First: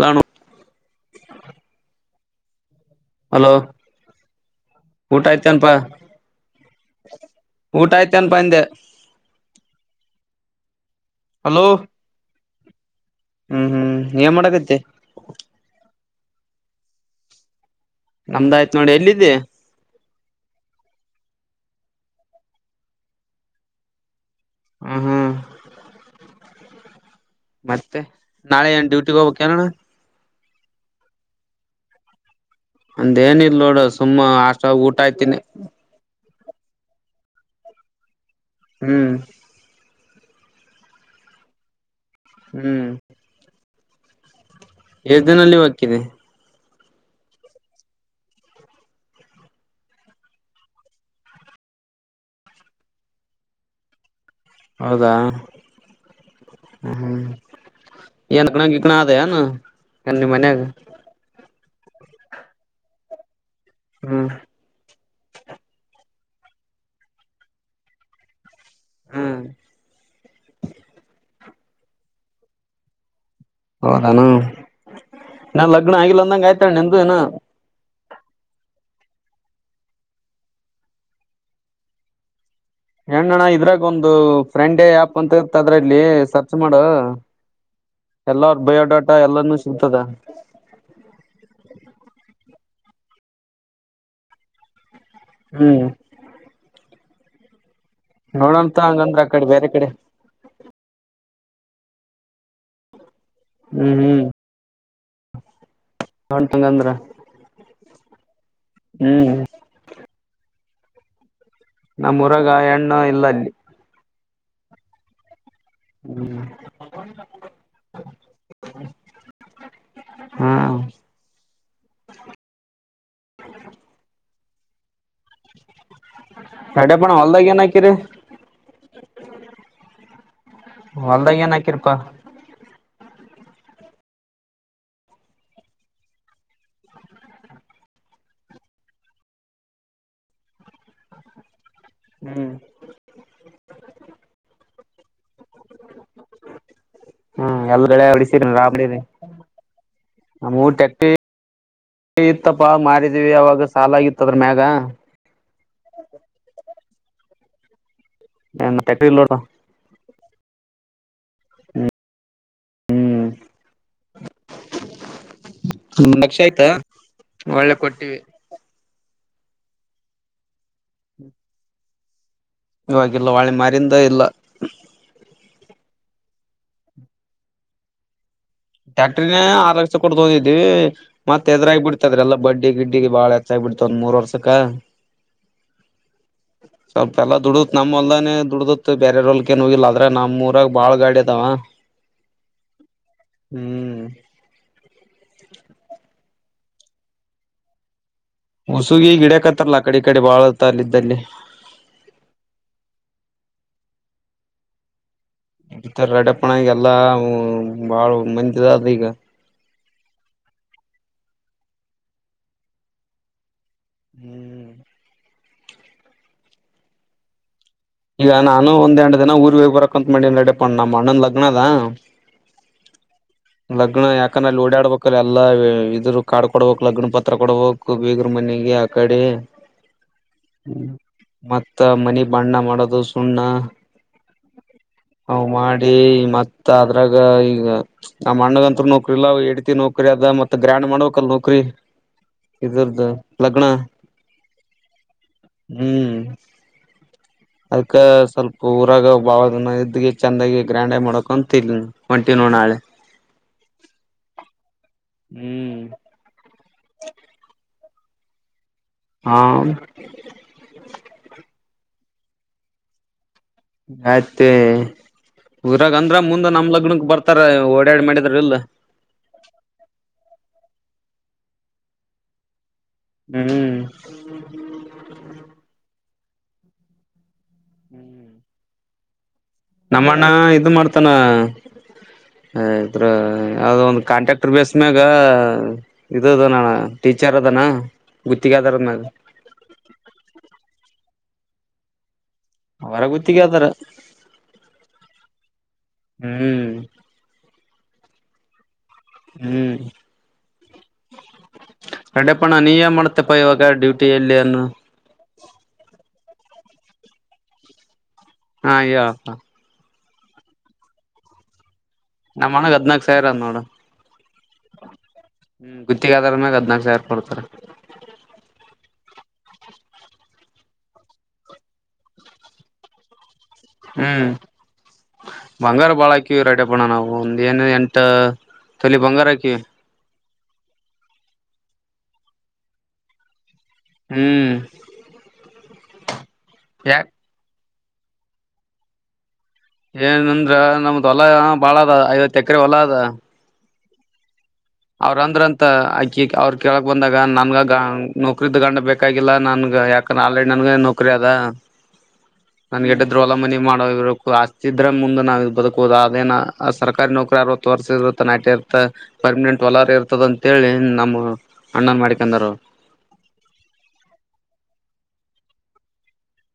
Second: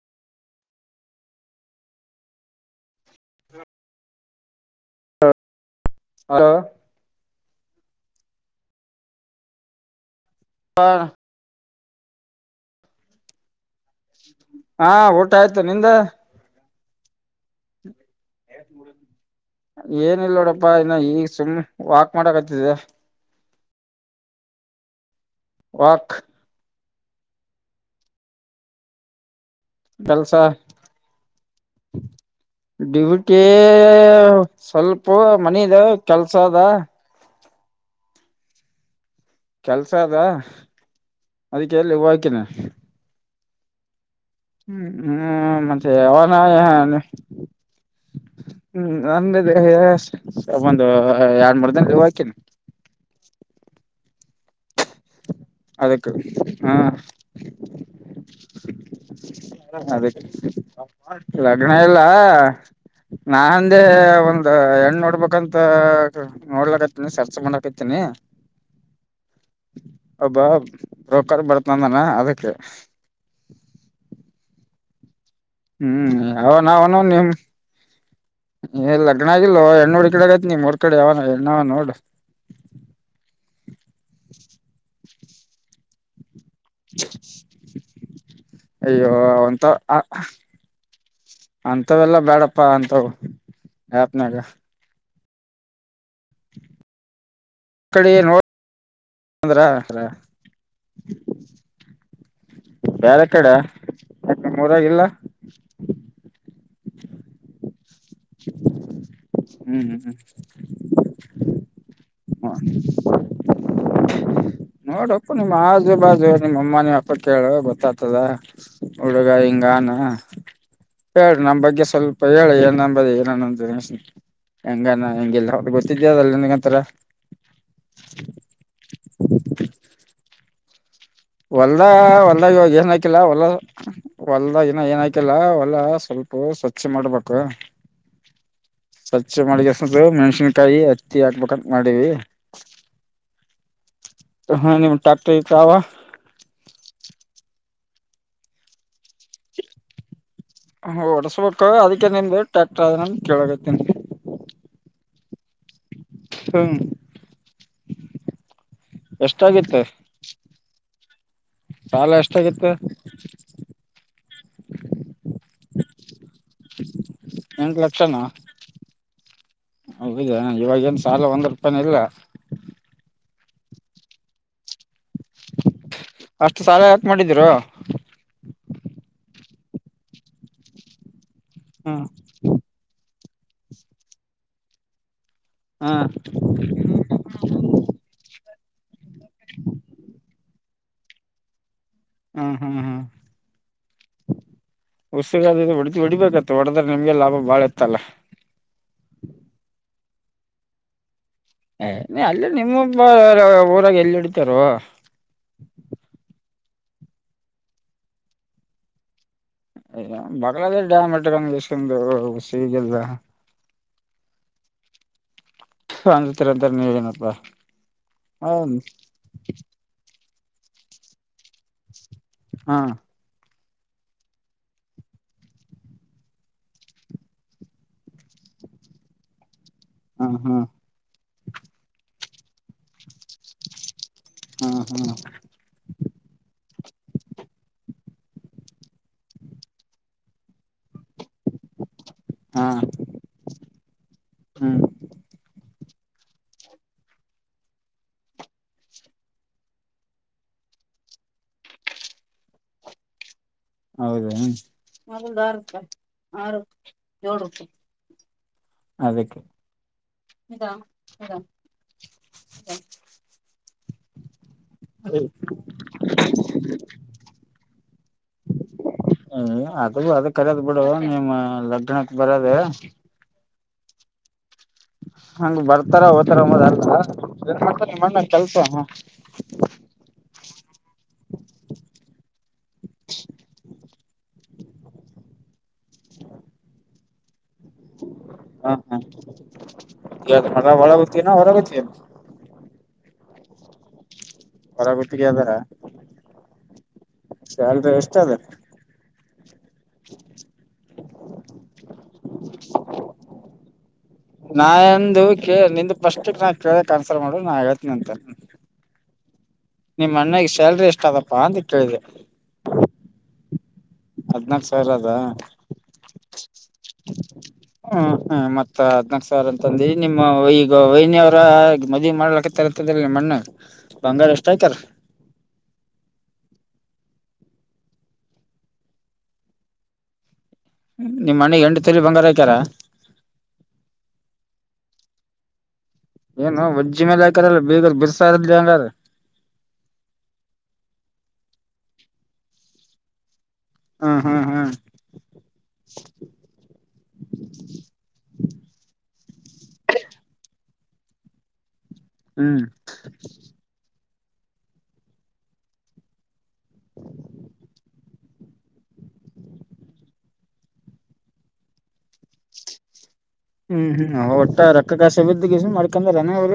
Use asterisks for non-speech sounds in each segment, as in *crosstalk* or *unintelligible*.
ನಾನು ಹಲೋ ಊಟ ಆಯ್ತನಪಾ ಹಲೋ ಊಟ ಆಯ್ತ ಅನ್ಪಂದೆ ಹ ಹಲೋ ಹ್ಮ್ ಹ್ಮ್ ಏನ್ ಮಾಡಕತ್ತೆ ಹಾ ಊಟ ಆಯ್ತು ನಿಂದ ನಮ್ದಾಯ್ತತ್ ನೋಡಿ ಎಲ್ಲಿದ್ದಿ ಏನ ಇಲ್ ನೋಡಪ್ಪಾ ಇನ್ನು ಈಗ ಸುಮ್ ವಾಕ್ ಮಾಡಕ್ ಆತಿದ ಹ್ಮ ಹ್ಮ್ ವಕ್ ಮತ್ತೆ ನಾಳೆ ಏನ್ ಡ್ಯೂಟಿಗೆ ಹೋಗ್ಬೇಕ ಕೆಲ್ಸ ಡ್ಯೂಟಿ ಅಂದೇನಿಲ್ಲ ನೋಡ ಸುಮ್ಮ ಅಷ್ಟ ಊಟ ಸ್ವಲ್ಪ ಆಯ್ತೀನಿ ಮನಗ ಕೆಲ್ಸ ಅದ ಹ್ಮ್ ಕೆಲ್ಸ ಅದಾ ಅದಕ್ಕೆ ಎಲ್ಲಿ ಹೋಗಕಿನಿ ಹ್ಮ್ ಹ್ಮ್ ಎಷ್ಟ್ ದಿನಲ್ಲಿ ಹ್ಮ್ ಮತ್ತೆ ಹೋಗ್ಕಿದೆ ಯವಾನ ಹ್ಮ್ ನ ಒಂದು ಎರಡ್ ಮೂರು ದಿನ ಹಾಕೇನಿ *inaudible* ಹೌದಾ ಅದಕ್ಕ ಹಾ ಹ್ಮ್ ಏನ್ ಗಣ ಗಿಗ್ಣ ಅದ ಏನು ಅದ ನಿಮ್ ಮನ್ಯಾಗ ಲಗ್ನ ಇಲ್ಲನಾ ನಂದೆ ಹ್ಮ್ ಒಂದ ಹೆಣ್ಣ ನೋಡ್ಬೇಕಂತ ನೋಡ್ಲಕತನಿ ಸರ್ಚ್ ಮಾಡಕತನಿ ಹ್ಮ್ ಒಬ್ಬ ರೊಕ್ಕರ್ ಬಡ್ತನಂದನ ಅದಕ್ಕೆ ಹೌದಾನ ನಾ ಲಗ್ನ ಹ್ಮ್ ಆಗಿಲ್ಲ ಅಂದಂಗ ಅವನ ಆಯ್ತಾಣ ಅವನು ನಿದ ಏನ ನಿಮ್ ಏ ಲಗ್ನ ಆಗಲ್ ಹೆಣ್ಣಡ್ ಕಡೆ ಆತ್ ನೀ ಮೂರ್ ಕಡೆ ಯಾವನ ಹೆಣ್ಣವ ನೋಡು ಹೆಣ್ಣಣ್ಣ ಇದ್ರಾಗ ಒಂದು ಫ್ರೆಂಡೇ ಆ್ಯಪ್ ಅಂತಿತ್ತ ಅದ್ರಲ್ಲಿ ಸ ಮಾಡ ಎಲ್ಲರ್ ಅಯ್ಯೋ ಬಯೋಡಾಟಾ ಎಲ್ಲಾನೂ ಸಿಗ್ತದ ಅಂತವೆೆಲ್ಲಾ ಬ್ಯಾಡಪ್ಪ ಅಂತ ಯಪ್ನಾಗ ಹ್ಮ್ *inaudible* ಕಡೆ ನೋಡ್ ನೋಡಂತ ಹಂಗಂದ್ರ ಆ ಕಡೆ ಬೇರೆ ಕಡೆ *unintelligible* ಬೇರೆ ಕಡೆ ಹ್ಮ್ ನಿಮೂರಾಗಿಲ್ಲ ನೊಂಡ ತಂಗಂದ್ರ ಹ್ಮ್್ಮ ಹ್ಮ್ ನಮ್ಮ್ ಉರಗ ಎಣ್ಣು ಇಲ್ಲ ಅಲ್ಲಿ ನೋಡು ನಿಮ್ ಆಜು ಬಾಜು ಹ್ಮ್ ನಿಮ್ಮ ಅಮ್ಮ ನಿ ಅಪ್ಪ ಕೇಳ ಗೊತ್ತಾತದ ಹುಡುಗ ಹಿಂಗಾನ ಹ್ಮ್ ಹೇಳು ನಮ ಬಗ್ಗೆ ಸ್ವಲ್ಪ ಹೇಳಿ ಏನ್ಂಬದು ಏನನ್ಷ ಹೆಂಗಾನ ಹೆಗೆಲ್ಲ ಹೊ ಗೊತ್ತಿದ್ಯ ಅಲ್ಲ ನಿಂಗಂತರ ಹೊಲ್ದಾಗನಕಿ ರ ಒಲ್ದ ಒದ ಇವಾಗ ಏ ಹಾಕಿಲ್ಲ ಹೊಲ್ಲ ಹೊಲ್ದ ನ ಏನ ಹಾಕಿಲ್ಲ ಒಲ್ಲ ಸ್ವಲ್ಪ ಸ್ವಚ್ಛ ಮಾಡ್ಬೇಕು *inaudible* ಸ್ವಚ್ಚೆ ಮಾಡಳಿಗೆಸ್ದ ಮೆಣ್ಸಿನ್ಕಾಯಿ ಹತ್ತಿ ಹಾಕ್ಬೇಕ ಮಾಡೀವಿ ಹ್ಮ್ ಹಾ ನಿಮ್ ಟ್ಯಾಟ್ರಿ ತಾವ ಹ್ಮ್ ಎಲ್ಗಡೆ ಅಡಿಸೀರಿನ್ ರಾಬಡಿರಿ ನಮ್ಮ ಟ್ಯಕ್ಟಿ ಹೊಡಸ್ಬೇಕು ಅದಕ್ಕೆ ನಿಮ್ದು ಇತ್ತಪ್ಪ ಟ್ಯಾಕ್ಟರ್ ಅದ ನನ್ ಮಾರಿದೀವಿ ಅವಾಗ ಕೇಳಕತ್ತೇನಿ ಸಾಲ ಆಗಿತ್ತ ಅದ್ರ ಮ್ಯಾಗ ಹ್ಮ ಟ್ಯಾಕ್ಟ್ರಿ ಇಲ್ನೋಡಪಾ ಎಷ್ಟಾಗಿತ್ತು ಸಾಲ ಎಷ್ಟಾಗಿತ್ತ. ಹ್ಮ್ ಲಕ್ಷ ಆಯ್ತ ಹೊಳ್ಳೆ ಕೊಟ್ಟೀವಿ. *inaudible* ಇವಾಗೇನ್ ಸಾಲ ಒಂದ್ ರೂಪಾಯಿನ ಇಲ್ಲ. ಇವವಾಗಿಲ್ಲ ವಳ್ಳ್ ಮಾರಿಂದ ಇಲ್ಲ ಅಷ್ಟ್ ಸಾಲ ಯಾಕ ಮಾಡಿದ್ರೊ ಟ್ಯಾಕ್ಟ್ರಿನ ಆರ್ ಲಕ್ಷ ಕೊಟ್ ತೋಂದಿದ್ವಿ, ಮತ್ ಎದ್ರಾಗ ಹ್ಮ್ ಬಿಡ್ತದ್ರ ಎಲ್ಲ ಬಡ್ಡಿ ಗಿಡ್ಡಿಗೆ ಬಾಳ ಗಿ ಬಿಡ್ತ ಒಂದ್ ಮೂರ್ ವರ್ಷಕ್ಕ. ಹ ಸ್ವಲ್ಪ ಎಲ್ಲಾ ದುಡತ್ ನಮ್ಮ ಅಲ್ದಾನೇ ದುಡ್ದತ್ ಬೇರೆರೊಲ್ಕೇನ್ ಹೋಗಿಲ್ಲ ಆದ್ರ ನಮ್ಮೂರಾಗ ಬಾಳಗಾಡಿ ಅದವಾ. ಹ್ಮ್ ಹ್ಮ್ ಹ್ಮ್ ಉಸ್ಸಗ ಅದಿದ ಹೊಡಿ ಹೊಡಿಬೇಕತ್ತ ಹೊಡ್ರೆ ನಿಮ್ಗೆ ಲಾಭ ಬಾಳ ಇತ್ತಲ್ಲ ಉಸುಗಿ ಗಿಡಕತ್ತಾರಲ್ಲ ಆ ಕಡೆ ಈ ಕಡೆ ಬಾಳುತ್ತ ಅಲ್ಲೆ ಇದ್ದಲ್ಲಿ ಎ ನಿ ಅಲ್ಲೆ ನಿಮ್ಮೊಬ್ಬರ ಊರಾಗ ಎಲ್ಲಿಡ್ತಾರೊ. ಇಡಿತರ ರಡಪ್ಪಣ್ಣ ಈಗೆಲ್ಲಾ ಊ ಊ ಬಾಳ ಮಂದಿ ಅದ ಈಗ. ಬಗಲಾಗ ಡ್ಯಾಮ ಇಟ್ಕೊಂಡು ಇಶ್ಟೊಂದು ಸಿ ಗಲ್ದ ಹ್ಮ್ ಅಂಜತಿರೆಂದ್ರ ನೀವೇನಪ್ಪಾ. ಈಗ ನಾನು ಹೌದ ಒಂದೆಂಡ ದಿನ ಊರ್ಗ ಹೋಗ್ ಬರಕ್ಕಂತ ಮಾಡಿನ್ ನಡಿಪಣ್ಣ ನಮ್ಮ ಅಣ್ಣಂದ್ ಲಗ್ನದ. ಹಾ ಲಗ್ನ ಯಾಕಂದ ಅಲ್ಲಿ ಓಡಾಡ್ಬೇಕಲ್ಲ ಎಲ್ಲ ಇದರು ಕಾರ್ಡ್ ಕೊಡ್ಬೇಕ್, ಲಗ್ನ ಪತ್ರ ಕೊಡ್ಬೇಕ್, ಬೀಗ್ರ ಮ ನೀಲಿ ಆ ಕಡೆ ಹಾ ಹಾ ಮತ್ತ ಮನಿ ಬಣ್ಣ ಮಾಡ ದು ಸುಣ್ಣ ಹಾ ಹಾ ಹ ಮಾಡಿ ಮತ್ತ ಅದ್ರಾಗ ಈಗ ನಮ್ ಅಣ್ಣಗಂತು ನೌಕ್ರಿ ಇಲ್ಲ, ಅವ ಏಡ್ತೀಗ್ ನೌಕ್ರಿ ಅದ ಮತ್ತ ಗ್ರ್ಯಾಂಡ್ ಮಾಡ್ಬೇಕಲ್ ನೌ ಕ್ರಿ ಹಾ ಇದರ್ದು ಲಗ್ನ ಹ್ಮ್ ಹ್ಮ್ ಅದಕ್ಕ ಸ್ವಲ್ಪ ಊರಾಗ ಬಾಳ ದಿನ ಇದ್ದಗ ಚೆಂದಾಗಿ ಗ್ರ್ಯಾಂಡಾಗಿ ಮಾಡಕೊಂತ ಇ ಒಂಟಿ ನೋ ನಾಳೆ. ಹೌದ ಅದಾದ ಆರುಪೆ ಹ್ಮ್ ಆರು ಯೋಳ್ರುಪೆ. ಅದಕ್ಕೆ ಹಾ ಇದ ಇದ ಆಯ್ತೆ. ಊರಾಗ ಅಂದ್ರ ಮುಂದೆ ನಮ್ ಲಗ್ನಕ್ ಬರ್ತಾರ ಓಡಾಡಿ ಮಾಡಿದ್ರ ಇಲ್. ನೀ ಅದು ಅದ ಕರೇದ್ ಬಿಡು ನಿಮ್ಮ ಲಗ್ನಕ್ ಬರದ. ಹ್ಮ್ ಹಂಗ ಬರ್ತಾರ ಹೋತಾರ *inaudible* ಏನ್ ಮಾಡ್ತಾನ ನಿಮ್ ಅಣ್ಣ ಕೆಲ್ಸ. ನಮ್ಮಣ್ಣ ಇದ ಮಾಡ್ತಾನ ಇದ್ರ ಯಾವ್ದೋ ಒಂದ ಕಾಂಟ್ರ್ಯಾಕ್ಟರ್ ಬೇಸ್ ಮ್ಯಾಗ ಇದುದ ನ ಟೀಚರ್ ಅದನ ಗುತ್ತಿಗೆ ಹಾ ಅದಾರ ಹಾ ಮ್ಯಾಗ ಯ ಮ ಒಳಗತನ ಹೊರಗತಿಯನ ಅವರ ಗುತ್ತಿಗೆದಾರ. ಹೊರ ಗುತ್ತಿಗೆ ಅದಾರ ಹ್ಮ್ ಸ್ಯಾಲ್ರಿ ಎಷ್ಟ ಅದ. ಹ್ಮ್ *unintelligible* ನೀ ಮಾಡ್ತ್ತಪ್ಪ ಇವಾಗ ಡ್ಯೂ ನಾಂದು ಕ ನಿ ಫಸ್ಟ್ಕ್ ನಾ ಕೇಳ ಕನ್ಸಲ್ಟ್ ಮಾಡುದು ನಾ ಹೇತಿನಿ ಅಂತ. ಹಾ ಹೇಳಪ್ಪ. ನಿಮ್ಮ್ ಅಣ್ಣಿಗೆ ಸ್ಯಾಲ್ರಿ ಎಷ್ಟ ಅದಪ್ಪಾ ಅಂತ ಕೇಳಿದೆ. ನಮ್ಮ್ ಒಣಗ್ ಹದ್ನಾಕ್ ಸಾವಿರ ಅದ ನೋಡ. ಹದ್ನಾಕ್ ಸಾವಿರ ಅದ ಹ್ಮ್ ಗುತ್ತಿಗೆದಾರ ಮ್ಯಾಗ ಹದ್ನಾಕ ಸಾವಿರ ಕೊಡ್ತಾರೆ. ಹ ಹ್ಮ ಮತ್ತ ಅದ್ ಸರ್ ಅಂತಂದ ನಿಮ್ಮ ಈಗ ವೈನಿ ಅವರ ಮದುವೆ ಮಾಡ್ಲಕ್ಕತ್ತರ್ಂತದ್ರ ನಿಮ್ಮಮಣ್ಣ. ಹ್ಮ್ ಬಂಗಾರ ಬಾಳಕಿ. ಕ ರೈಡ್ ಅಪ್ಪಣ್ಣ ನಾವು ಒಂದ ಏನ್ ಎಂಟ ತಲಿ ಬಂಗಾರಕಿವ. ನಿಮ್ಮ ಮನೆಗ್ ಎಂಟು ತರಿ ಬಂಗಾರ ಆಕಾರ. ಹ್ಮ್ ಏನು ಒಜ್ಜಿ ಯಾಕ್ ಮೇಲೆ ಹಾಕಾರಲ್ಲ ಬೀಗರ್ ಬಿರ್ಸಾ ಇರದಲಿ ಅಂಗಾರ. ಏನಂದ್ರ ನಮ್ದ್ ಹೊಲ ಬಾಳ ಅದ ಐವತ್ತು ಎಕರೆ ಹೊಲ ಅದ. ಹಾ ಹಾ. ಅವ್ರಂದ್ರ ಅಂತ ಆಕಿ ಅವ್ರರು ಕೇಳಕ್ ಬಂದಾಗ ನನ್ಗ ನೌಕ್ರೀ ದಗಂಡ ಬೇಕಾಗಿಲ್ಲ ನನ್. ಯಾಕ ಆಲ್ರೆಡಿ ನನ್ಗೆ ನೌಕರಿ ಅದ ಹ್ಮ್ ನನ್ಗೆಡ್ ದ್ವಲ ಮನಿ ಮಾಡೋವರು. ಆಸ್ತಿ ಇದ್ರ ಮುೆ ನಾವವು ಇದು ಬದುಕೋ ಅದೇನ ಸರ್ಕಾರಿ ನೌಕರಿ ಅವತ್ತು ವರ್ಷ ಇತ್ತ ನೈಟ ಇರ್ತ ಪರ್ಮಿನೆಂಟ್. ತಲರ್ ಇರ್ತದ ಅಂತೇಳಿ ನಮ್ಮ ಅಣ್ಣನ್ ಮಾಡಿಕಂದರು. ಹ್ಮ್ ಹ್ಮ್ ಅವ ಒಟ್ಟ ರಕ್ಕ ಕಾಶ ಬಿದ್ದಸ ಮಾಡ್ಕೊಂಡಾನ ಅವ್ರ.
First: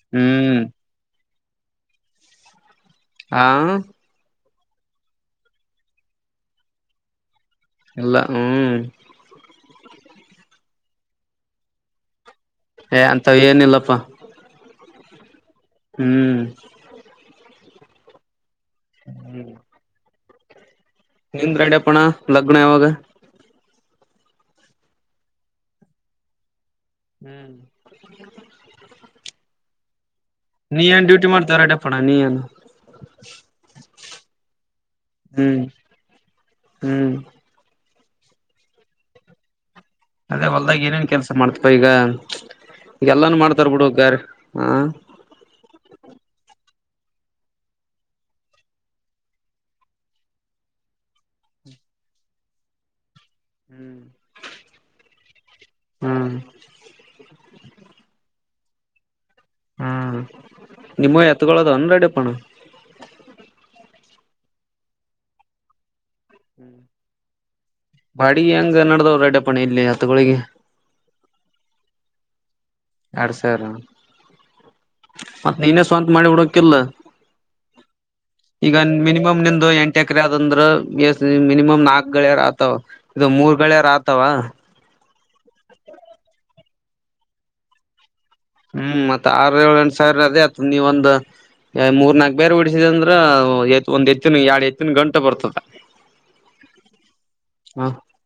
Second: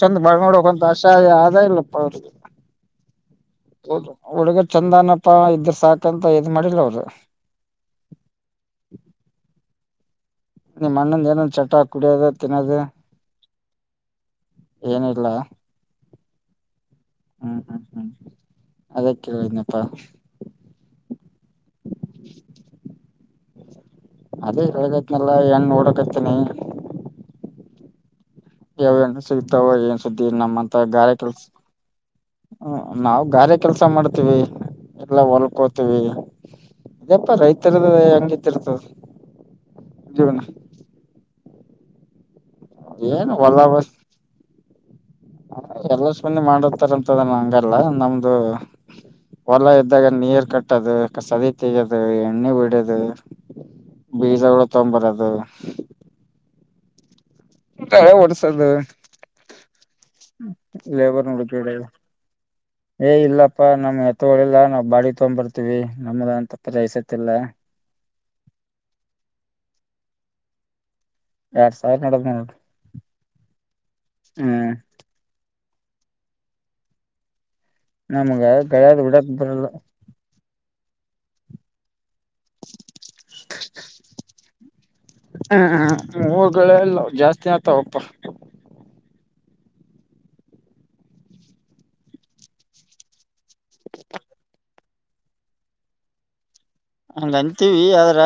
ಚಂದ ಬಳ ಹ್ಮ್ ನೋಡಕ್ಂತ ಅಸಹ ಆದ ಇಲ್ಲಪ್ಪ ಹಾ ಅವ್ರ *unintelligible* ಚಂದನಪ್ಪಾ ಇದ್ರ ಸಾಕಂತ ಇದ್ ಮಾಡಿಲ್ಲ ಅವರು. ಈಲ್ಲ ಹ್ಮ್. ನಿಮ್ಮ ಅಣ್ಣಂದಏನೊಂದ ಚಟ್ ಕುಡಿಯೋದ. ತಿನ್ನೋದು ಏ ಅಂತ ಏನಿಲ್ಲಪ್ಪಾ. ಏನ ಇಲ್ಲ. ಹ್ಮ್ ಹ್ಮ್ ಹ್ಮ್ ಹ್ಮ್ ಅದ ಕೇಳಿದನಪ್ಪಾ. ನಿಂದ್ರ ಎಡ್ಯಪ್ಪಣ ಲಗ್ನ ಯಾವಾಗ. ಅದೇ ಹಗೈತ್ನಲ್ಲ ಏನ್ ನೋಡಕತನಿ. ಹ್ಮ್ *inaudible* ಸಿಕ್ತವ ಏನು. ನಮ್ಮಂತ ನೀ ಏನ್ ಗಾರೆ ಡ್ಯೂಟಿ ಕೆಲ್ಸ ಮಾಡ್ತೇವ ರೆಡ್ಯಪ್ಪಣ ನೀ ಏನ್ ನಾವು ಗಾರೆ ಕೆಲಸ ಮಾಡ. ಎಲ್ಲ ಹ್ಮ್ ಹೊಲ್ಕೋತವಿ ಹ್ಮ್ ರೈತರ. ಹೆಂಗಿತಿ ಇರ್ತದೆ. ಅದೇ ಹೊಲ್ದಾಗ ಏನೇನ್ ಕೆಲ್ಸ ಮಾಡ್ತಪ ಈಗ. ಏನ್ ಎಲ್ಲಾನು ಹೊಲ ಮಾಡ್ತಾರ ಬಸ್ ಬಿುಡುಗಾರ ಹ. ರಂತದಲ್ಲ ಹಂಗಲ್ಲ ನಮ್ದು. ಹೊಲ ಇದ್ದಾಗ ನೀರ್ ಕಟ್ಟದು ಕಸದ ತಗೋದು ಎಣ್ಣೆ ಬಿಡದು. ಬೀಜಗಳು ತಗೊಂಬರದು. *inaudible* ತಲೆ ಓಡ್ಸದು ಹ್ಮ್ ನಿಮ್ಮ ಲೇಬರ್ ನೋಡಕ ಎತ್ಗಳದನ್ ರೆಡಿಪಣ ಏ ಇಲ್ಲ. ಪ್ಪಾ ನಮ್ಗೆ ಎತ್ತಗಳಲ್ಲ ನಾವವು ಬಾಡಿ ತಗೊಂಡ್ ಬರ್ತೀವಿ. ನಮ್ದ ಅಂತ ಹ್ಮ್ ಪ್ರೈಸತ್ತಿಲ್ಲ ಬಾಡಿ ಹೆಂಗ ನಡ್ದವರು ರಡ್ಡಪ್ಪಣ ಇಲ್ಲಿ ಹತ್ತುಗಳಿಗೆ. ಎರಡ್ ಸಾವಿರ ನೋಡದ್ ನೋ. ಎರಡ್ ಸಾವಿರ ಮತ್ ನೀನೇ ಸ್ವಂತ ಮಾಡಿ ಉಡೋಕಿಲ್ಲ. ನಮ್ಗ ಈಗ ಗಳದ್ ಬಿಡಕ್ ಮಿನಿಮಮ್ ಬರಲ್ಲ ನಿಮ್ದು ಎಂಟ ಎಕರೆ ಆದಂದ್ರ ಎ ಮಿನಿಮಮ್ ನಾಕು. ಗಳಿಯಾರ ಆತಾವ ಇದು ಮೂರ್ ಗಳೆಯಾರ ಆತಾವ. ಊರ್ಗಳ ಜಾಸ್ತಿ ಆತವಪ್ಪ. ಹ್ಮ್ ಮತ್ ಆರು ಏಳು ಎಂಟ್ ಸಾವಿರ ಅದೇ ಆತ್ ನೀವ ಒಂದ ಮೂರ್ ನಾಕ್ ಬೇರ್ ಬಿಡಿಸಿದೆ ಅಂದ್ರ ಒಂದ್ ಹೆತ್ತಿನ ಎರಡ್ ಹೆತ್ತಿನ ಗಂಟೆ ಬರ್ತದ ಅಂಗ್ ಅಂತೀವಿ ಹ ಆದ್ರ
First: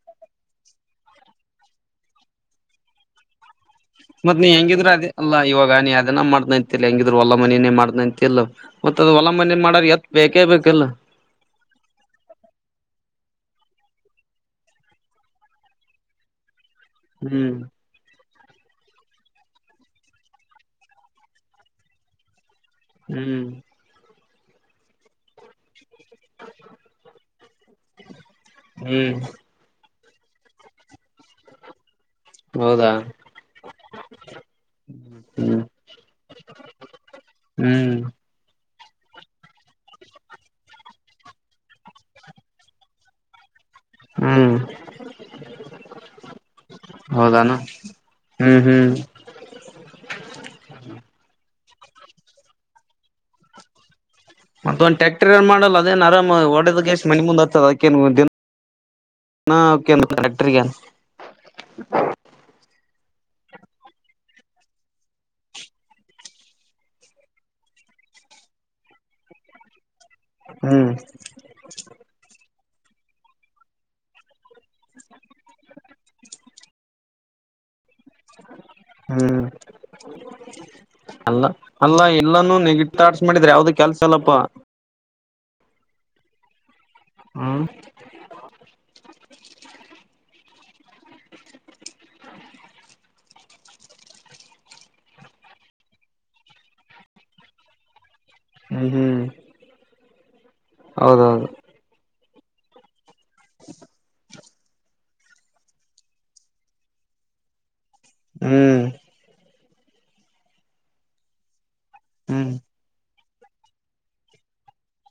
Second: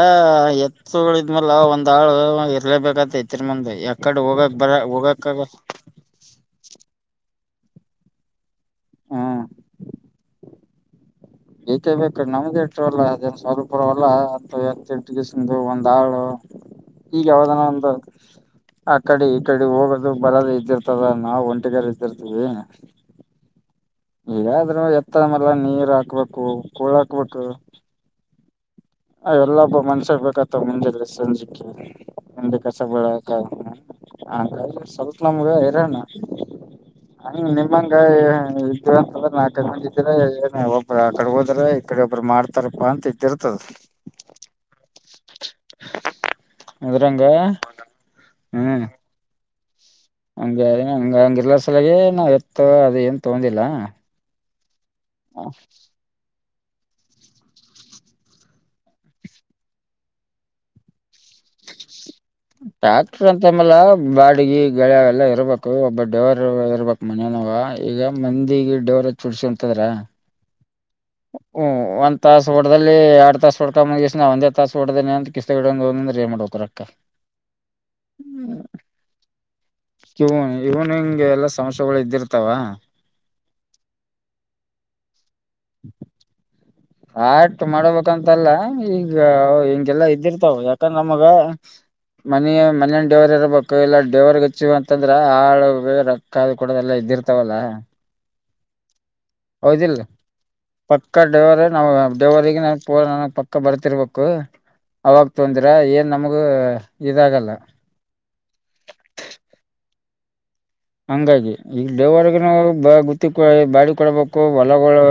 ಎತ್ತುಗಳಿದ್ಮಲೆ ಒಂದ್ ಆಳ ಇರ್ಲೇಬೇಕತ್ತ ಎತಿನ್ ಮುಂದಿ ಮತ್ ನೀ ಹೆಂಗಿದ್ರರು ಅದೇ ಅಲ್ಲ ಇವಾಗ ನೀ ಅದನ ಮಾಡ್ತಂತಲ್ಲ ಹೆಂಗಿದ್ರು ಒಳ್ಳೆ ಮನಿನೇ ಮಾಡ್ತೀನಿ ಅಂತಿಲ್ಲೋ ಮತ್ತ ಅದ ಹೊಲ ಹ್ಮ್ ಮನಿ ಮಾಡುದ್ರಾ ಎತ್ ಬೇಕೇ ಬೇಕಲ್ಲ ಬೇಕೇ ಬೇಕು ನಮ್ದ ಇಷ್ಟಲ್ಲ ಸ್ವಲ್ಪುರವಲ್ಲ ಎತ್ತು ಗಸಂದು ಒಂದ್ ಆಳು ಈಗ ಹ್ಮ್ ಯಾವ್ದನ ಒಂದು ಆ ಕಡೆ ಈ ಕಡೆ ಹೋಗೋದು ಬರೋದು ಇದ್ದಿರ್ತದ ನಾವು ಒಂಟಿಗಾರ ಇದ್ದಿರ್ತೀವಿ ಹ್ಮ್ ಇದಾದ್ರು ಎತ್ತ ಮಲ್ಲ ನೀರ್ ಹಾಕ್ಬೇಕು ಕೂಳ ಹಾಕ್ಬೇಕು ಹ್ಮ್ ಅವೆಲ್ಲ ಒಬ್ಬ ಮನುಷ್ಯರು ಬೇಕತ್ತವ ಮುಂಜಾನೆ ಸಂಜೆಕ್ಕೆ ಹಿಂದೆ ಕಸ ಹೌದಾ ಬಳಿಯಕ ಹಾಗ್ರೆ ಸ್ವಲ್ಪ ನಮ್ಗ ಹ್ಮ್ ಇರೋಣ ಹಂಗ ನಿಮ್ಮಂಗ ಹ್ಮ್ ನಾಲ್ಕ್ ಐದ್ ಮಂದಿ ಇದ್ರೆ ಒಬ್ಬ ಆ ಕಡೆ ಹೋದ್ರ ಈ ಕಡೆ ಒಬ್ರು ಮಾಡ್ತಾರಪ್ಪಾ ಅಂತ ಇದ್ದಿರ್ತದ ಹ್ಮ್ ಇದ್ರಂಗ ಹೌದಾನ ಹ್ಮ್ ಹ್ಮ್ ಹಂಗ ಹಂಗ ಹಂಗ ಇಲ್ಲ ಸಲ್ವಾಗಿ ನಾವ್ ಎತ್ ಅದ ಏನ್ ತಗೊಂಡಿಲ್ಲ ಮತ್ ಒಂದ ಟ್ಯಾಕ್ಟರ್ ಆನ್ ಮಾಡಲ ಅದೇನ್ ಆರಾಮ ಮಣ ಮುಂದೆ ಆಗ್ತದ ಕಕ್ಟ್ರ *unintelligible* ಹ *inaudible* ಅಂತ ಅಂದ್ ಮೇಲೆ ಬಾಡಿಗೆ ಳೆ ಎಲ್ಲಾ ಇರಬೇಕು ಒಬ್ಬ ಡ್ರೈವರ್ ಇರಬೇಕ್ ಮನಿ ಒಳಗ ದಿಿಗೆ ಡೋರ ಚುಡ್ಸಂಂತದ್ರ *unintelligible* ಹ್ಮ್ ತೋಟದಲ್ಲಿ ಎರಡ್ ತಾಸ್ ಹೊಡ್ಕೊಂಡ ಮುಾ ಒಂದೇ ತಾಸ ಹೊಡ್ದೇನೆ ಅಂತ ಕಿಸ್ತಡಂದ್ರ ಏನ್ ಮಾಡಬೇಕು ರೊಕ್ಕ ಹ್ಮ್ ಇವು ಇವ್ನ್ ಹಿಂಗೆ ಅಲ್ಲ ಎಲ್ಲಾ ಸಮಸ್ಯೆಗಳು ಅಲ್ಲ ಇದ್ದಿರ್ತಾವ. ಎಲ್ಲಾನೂ ನೆೆಗೆಟ ತಾಟ್ಸ್ ಮಾಡಿದ್ರ ಯಾವ್ದು ಕೆಲ್ಸ ಅಲ್ಲಪ್ಪಾ ಹ *inaudible* ಆರ್ಟ್ ಹ್ಮ್ ಮಾಡಬೇಕಂತಲ್ಲ ಈ ಈ ಹಿಂಗೆಲ್ಲಾ ಇದ್ದಿರ್ತಾವ ಯಾಕಂದ್ರೆ ನಮಗ ಮನ ಮನಿ ಅಲ್ಲಿ ಡ್ರೈವರ್ ಇರ್ಬೇಕು ಇಲ್ಲ ಡೇವರ್ ಹೆಚ್ಚ ಅಂತಂದ್ರ ಆಾಳ ರಕ್ಕ ಕೊಡದೆಲ್ಲ ಇದೆ ಇದಿರ್ತಾವಲ್ಲ ಹ್ಮ್ ಹ್ಮ್ ಹೌದ್ ಇಲ್ಲ ಪತ್ಕ ಹೌದೌದು ಡವರ್ ಹ ಡ್ರೈವರಿಗೆ ನನ್ ಪೂನ ನನಗ್ ಪಕ್ಕ ಬರ್ತಿರ್ಬೇಕು ಅವಾಗ ತೊಂದ್ರ ಏನ್ ನಮಗೂ ಇದಾಗಲ್ಲ ಹ್ಮ್ ಹಂಗಾಗಿ ಈಗ ಡೈವರ್ಗೆ ಹ್ಮ್ ನಾವು ಬಾಡಿಗೆ ಕೊಡಬೇಕು ಹೊಲಗಳು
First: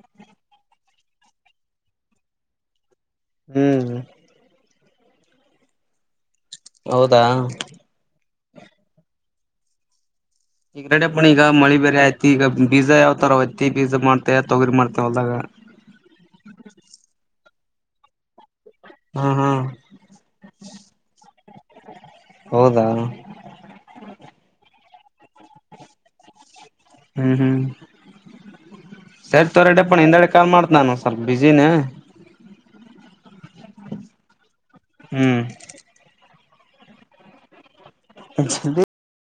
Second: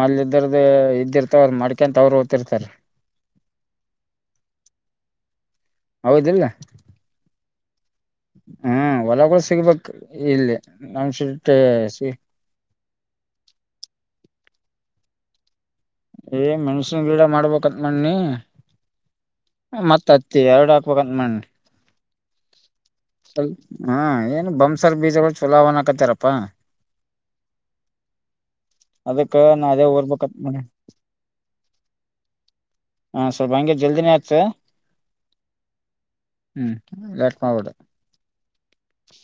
ಮನ್ಲ ಇದರದ್ದ ಇದ್ದಿರ್ತಾವ ಅವ್ರ ಮಾಡ್ಕೊಂತ ಅವರು ಓ್ತಿರ್ ಇರ್ತಾರೆ ಹ್ಮ್ ಹೌದಿಲ್ಲ ಹೌದಾ ಹ್ಮ ಹೊಲಗಳ್ ಸಿಗ್ಬೇಕು ಈಗ ರೆಡ್ ಅಪನೀಗ ಮಳಿ ಬೇರೆ ಆಯ್ತಿ ಈಗ ಪಿಝಾ ಯಾವ ತರ ಒತ್ತಿ ಪಿಝಾ ಮಾಡ್ತೇ ತೊಗರಿ ಮಾಡ್ತೇವೆ ಹೊಲ್ದಾಗ ಏ ಮೆಣಸನ್ ಗಿಡ ಮಾಡ್ಬೇಕ್ ಅನ್ಕೊಂಡ್ನಿ ಹಾ ಹಾ ಮತ್ತತ್ತಿ ಎರಡು ಹಾಕ್ಬೇಕಂತ ಮಣ ಹೌದಾ ಹಾ ಏನು ಬಂಸರ್ ಬೀಜಗಳ್ ಚುಲಾವಣಕತರಪ್ಪ *unintelligible* ಹ್ಮ್ ಹ್ಮ್ ಸರಿ ತೋರೆ ಪ್ಪಣ ಹಿಂದೆಡೆ ಕಾಲ್ ಮಾಡೀನಿ ಮಾಡ್ತೀನ್ ನಾನ್ ಸ್ವಲ್ಪ ಬಿಸಿನ ಹಾ ಸ್ವಲ್ಪ ಹಂಗೆ ಜಲ್ದಿನೇ ಆಚ್ಚು ಹ್ಮ್ ಹ್ಮ್ ಲೇಟ್ ಮಾಡ್ಬೇಡ ಹ *unintelligible*